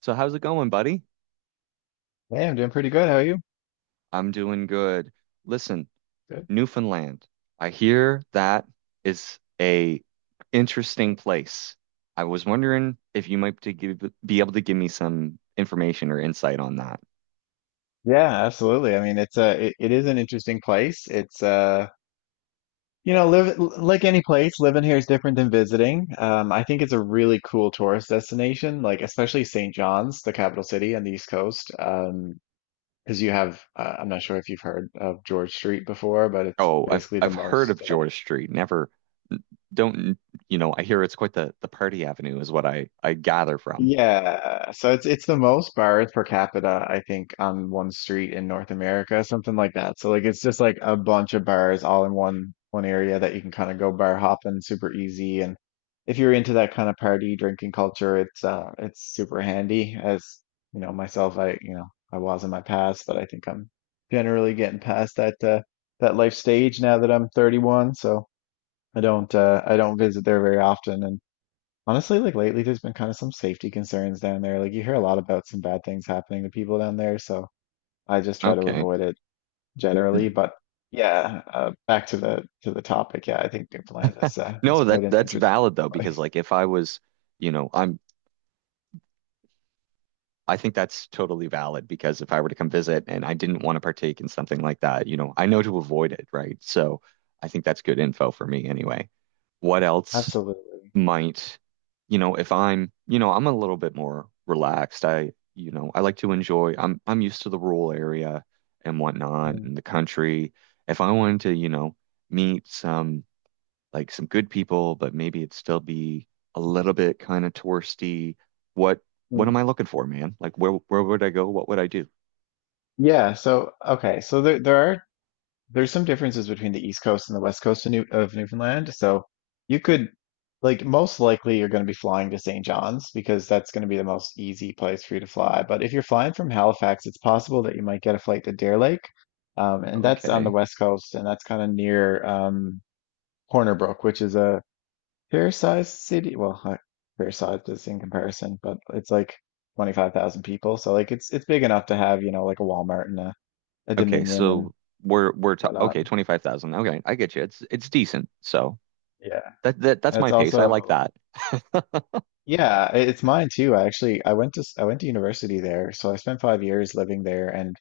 So how's it going, buddy? Hey, I'm doing pretty good. How are you? I'm doing good. Listen, Good. Newfoundland. I hear that is a interesting place. I was wondering if you be able to give me some information or insight on that. Yeah, absolutely. I mean, it is an interesting place. It's live like any place, living here is different than visiting. I think it's a really cool tourist destination, like especially St. John's, the capital city on the East Coast. Because you have I'm not sure if you've heard of George Street before, but it's Oh, I've basically the I've heard of most George Street. Never don't you know, I hear it's quite the party avenue is what I gather from. Yeah, so it's the most bars per capita, I think, on one street in North America, something like that. So like it's just like a bunch of bars all in one area that you can kind of go bar hopping super easy. And if you're into that kind of party drinking culture, it's it's super handy. As you know, myself, I I was in my past, but I think I'm generally getting past that life stage now that I'm 31. So I don't visit there very often, and honestly, like lately, there's been kind of some safety concerns down there. Like you hear a lot about some bad things happening to people down there, so I just try to Okay. avoid it generally. N- But yeah, back to the topic. Yeah, I think Newfoundland is No, quite that an that's interesting valid though, because place. like if I was, you know, I'm I think that's totally valid because if I were to come visit and I didn't want to partake in something like that, you know, I know to avoid it, right? So I think that's good info for me anyway. What else Absolutely. might, you know, if I'm, you know, I'm a little bit more relaxed. I like to enjoy. I'm used to the rural area and whatnot Mm, and the country. If I wanted to, you know, meet some like some good people, but maybe it'd still be a little bit kind of touristy. What what am mm. I looking for, man? Like where would I go? What would I do? Yeah. So okay, so there are there's some differences between the East Coast and the West Coast of, Newfoundland. So you could, like, most likely you're going to be flying to St. John's because that's going to be the most easy place for you to fly. But if you're flying from Halifax, it's possible that you might get a flight to Deer Lake. And that's on the Okay. West Coast, and that's kind of near Corner Brook, which is a fair-sized city. Fair-sized is in comparison, but it's like 25,000 people. So, like, it's big enough to have, you know, like a Walmart and a Okay, Dominion and so we're ta whatnot. okay, 25,000. Okay, I get you. It's decent. So Yeah. that's And it's my pace. I like also, that. yeah, it's mine too. I actually I went to s- I went to university there, so I spent 5 years living there, and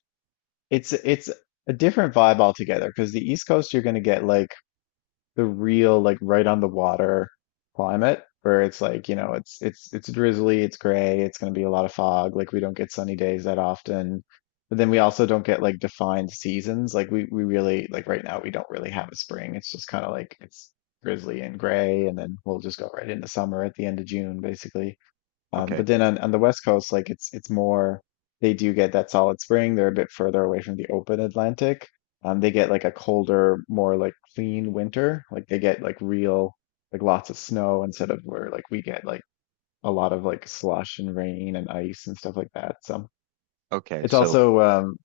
it's a different vibe altogether. Because the East Coast, you're going to get like the real like right on the water climate where it's like, you know, it's drizzly, it's gray, it's going to be a lot of fog. Like we don't get sunny days that often. But then we also don't get like defined seasons. Like we really like right now we don't really have a spring. It's just kind of like it's drizzly and gray and then we'll just go right into summer at the end of June basically. Okay. But then on the West Coast, like it's more they do get that solid spring. They're a bit further away from the open Atlantic. They get like a colder, more like clean winter. Like they get like real like lots of snow instead of where like we get like a lot of like slush and rain and ice and stuff like that. So Okay. it's So also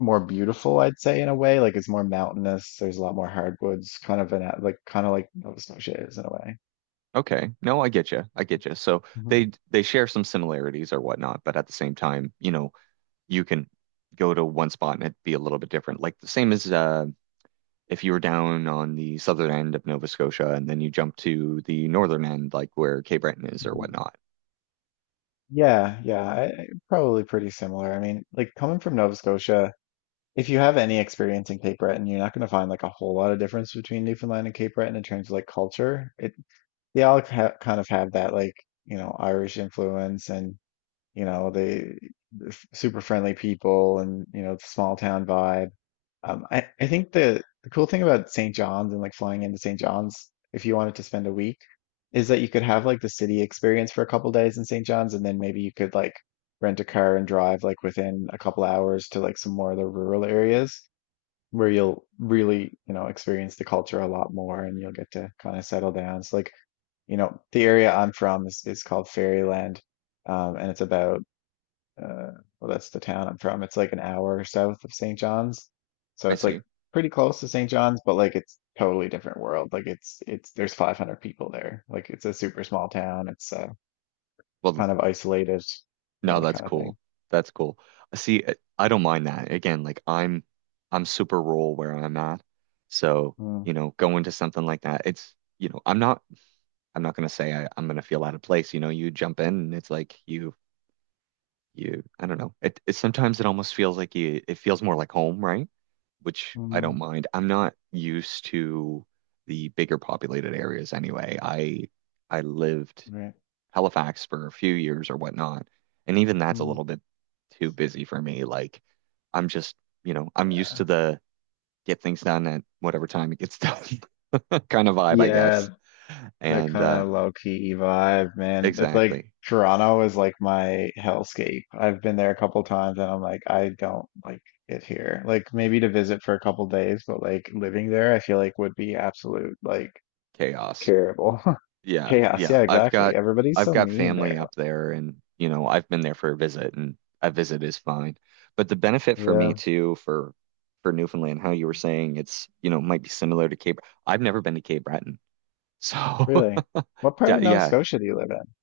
more beautiful, I'd say, in a way. Like it's more mountainous. There's a lot more hardwoods, kind of like kind of like Nova Scotia is in a way. Okay. No, I get you. I get you. So they share some similarities or whatnot, but at the same time, you know, you can go to one spot and it'd be a little bit different. Like the same as if you were down on the southern end of Nova Scotia and then you jump to the northern end, like where Cape Breton is or Mhm. whatnot. Yeah, yeah, probably pretty similar. I mean, like coming from Nova Scotia, if you have any experience in Cape Breton, you're not going to find like a whole lot of difference between Newfoundland and Cape Breton in terms of like culture. It they all ha kind of have that like you know Irish influence and you know they're super friendly people and you know the small town vibe. I think the cool thing about St. John's and like flying into St. John's, if you wanted to spend a week, is that you could have like the city experience for a couple days in St. John's, and then maybe you could like rent a car and drive like within a couple hours to like some more of the rural areas where you'll really, you know, experience the culture a lot more and you'll get to kind of settle down. So like, you know, the area I'm from is called Fairyland, and it's about uh, well, that's the town I'm from. It's like an hour south of St. John's. So I it's like see. pretty close to St. John's, but like it's totally different world. Like it's there's 500 people there. Like it's a super small town. It's Well, kind of isolated, you know, no, that that's kind of cool. thing. That's cool. See, I don't mind that. Again, I'm super rural where I'm at, so Mm, you know, going to something like that, it's you know, I'm not. I'm not gonna say I'm gonna feel out of place. You know, you jump in and it's like you I don't know. It sometimes it almost feels like you it feels more like home, right? Which I don't mhm, mind. I'm not used to the bigger populated areas anyway. I lived right. Halifax for a few years or whatnot, and even that's a Mm. little bit too busy for me. Like I'm just, you know, I'm used to the get things done at whatever time it gets done kind of vibe, I guess. Yeah, that And kind of low key vibe, man. It's like exactly. Toronto is like my hellscape. I've been there a couple times and I'm like, I don't like it here. Like maybe to visit for a couple days, but like living there, I feel like would be absolute like Chaos. terrible Yeah, chaos. yeah. Yeah, I've exactly. got Everybody's I've so got mean family there. up there and you know, I've been there for a visit and a visit is fine. But the benefit for me Yeah, too for Newfoundland, how you were saying it's, you know, might be similar to Cape. I've never been to Cape Breton. So really. What part of Nova yeah, Scotia do you live in?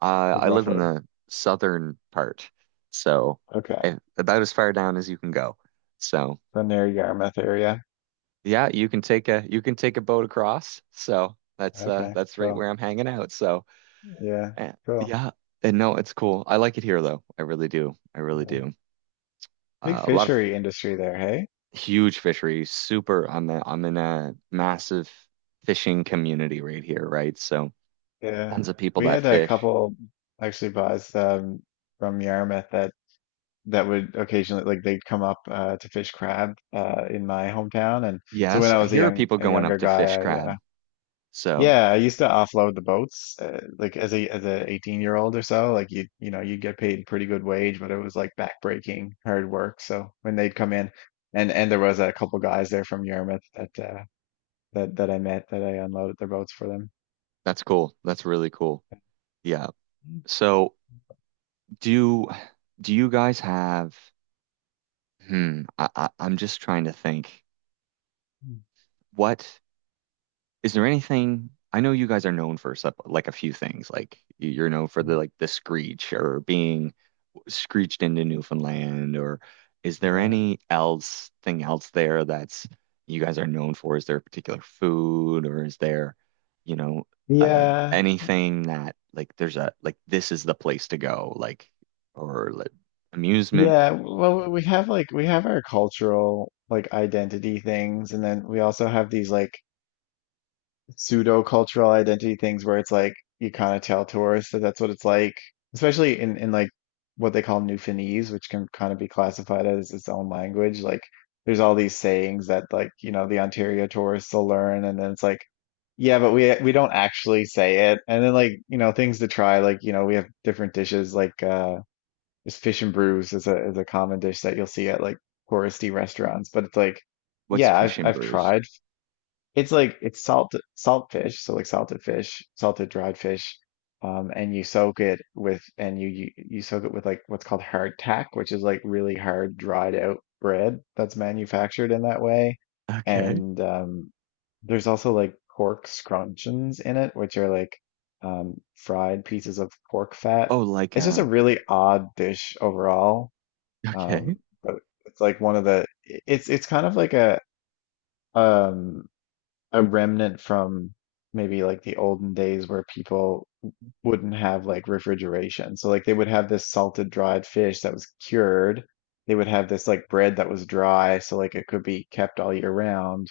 uh, Like I live in roughly. the southern part. So Okay. eh, about as far down as you can go. So So near Yarmouth area. yeah, you can take a boat across. So Okay, that's right cool. where I'm hanging out. So Yeah, eh, cool. yeah, and no, it's cool. I like it here though. I really do. I really Yeah. do. Big A lot of fishery industry there, hey? huge fisheries. Super. I'm in a massive fishing community right here, right? So Yeah, tons of people we that had a fish. couple actually buys from Yarmouth that would occasionally like they'd come up to fish crab in my hometown, and so when Yes, I I was hear of people a going up younger to guy, fish I crab. So yeah I used to offload the boats like as a 18-year-old or so like you know you'd get paid pretty good wage, but it was like backbreaking hard work. So when they'd come in, and there was a couple guys there from Yarmouth that that I met that I unloaded their boats for them. that's cool. That's really cool. Yeah. So do do you guys have? Hmm. I'm just trying to think. Mhm. What? Is there anything I know you guys are known for like a few things like you're known for the like the screech or being screeched into Newfoundland or is there Yeah. any else thing else there that's you guys are known for? Is there a particular food or is there, you know, Yeah. anything that like there's a like this is the place to go like or like amusement? Yeah. Well, we have like we have our cultural like identity things, and then we also have these like pseudo cultural identity things where it's like you kind of tell tourists that that's what it's like, especially in like what they call Newfoundlandese, which can kind of be classified as its own language. Like there's all these sayings that like, you know, the Ontario tourists will learn, and then it's like yeah, but we don't actually say it. And then like, you know, things to try, like, you know, we have different dishes like is fish and brews is a common dish that you'll see at like touristy restaurants. But it's like, What's yeah, Fish I've and I've Brews? tried. It's like it's salt salt fish, so like salted fish, salted dried fish, and you soak it with and you soak it with like what's called hardtack, which is like really hard dried out bread that's manufactured in that way. Okay. And there's also like pork scrunchions in it, which are like fried pieces of pork fat. Oh, like It's just a um. really odd dish overall, Okay. um, but it's like one of the it's kind of like um a remnant from maybe like the olden days where people wouldn't have like refrigeration. So like they would have this salted dried fish that was cured. They would have this like bread that was dry, so like it could be kept all year round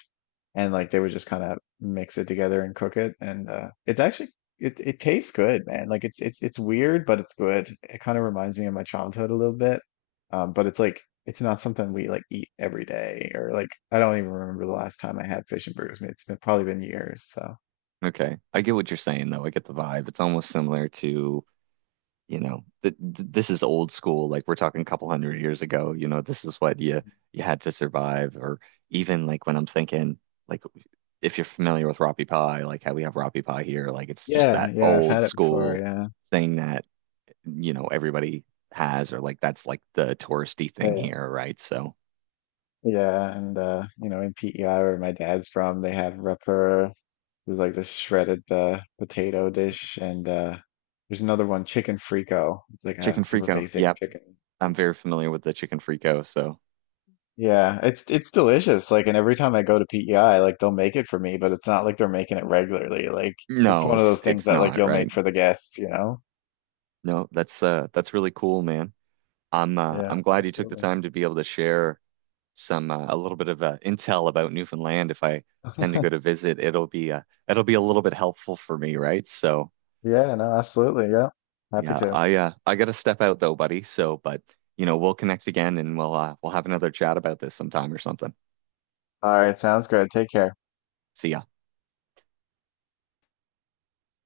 and like they would just kind of mix it together and cook it and it's actually it tastes good man like it's weird but it's good. It kind of reminds me of my childhood a little bit, but it's like it's not something we like eat every day or like I don't even remember the last time I had fish and burgers. I mean, it's been probably been years so Okay. I get what you're saying though. I get the vibe. It's almost similar to, you know, th th this is old school. Like we're talking a couple 100 years ago, you know, this is what you had to survive. Or even like when I'm thinking, like if you're familiar with Roppie Pie, like how we have Roppie Pie here, like it's just yeah that yeah I've old had it before. school Yeah. thing that, you know, everybody has, or like that's like the touristy thing Uh, here, right? So yeah and you know in PEI where my dad's from they have Rapper. There's like this shredded potato dish, and there's another one, chicken frico. It's like a chicken super frico. basic Yep. chicken I'm soup. very familiar with the chicken frico. So Yeah, it's delicious. Like, and every time I go to PEI, like they'll make it for me, but it's not like they're making it regularly. Like, it's no, one of those things it's that like not, you'll make right? for the guests, you know? No, that's really cool, man. Yeah, I'm glad you took the absolutely. time to be able to share some a little bit of intel about Newfoundland. If I tend to go to visit, it'll be a little bit helpful for me, right? So Yeah, no, absolutely. Yeah, happy yeah, to. I gotta step out though, buddy. So, but you know, we'll connect again and we'll have another chat about this sometime or something. All right, sounds good. Take care. See ya.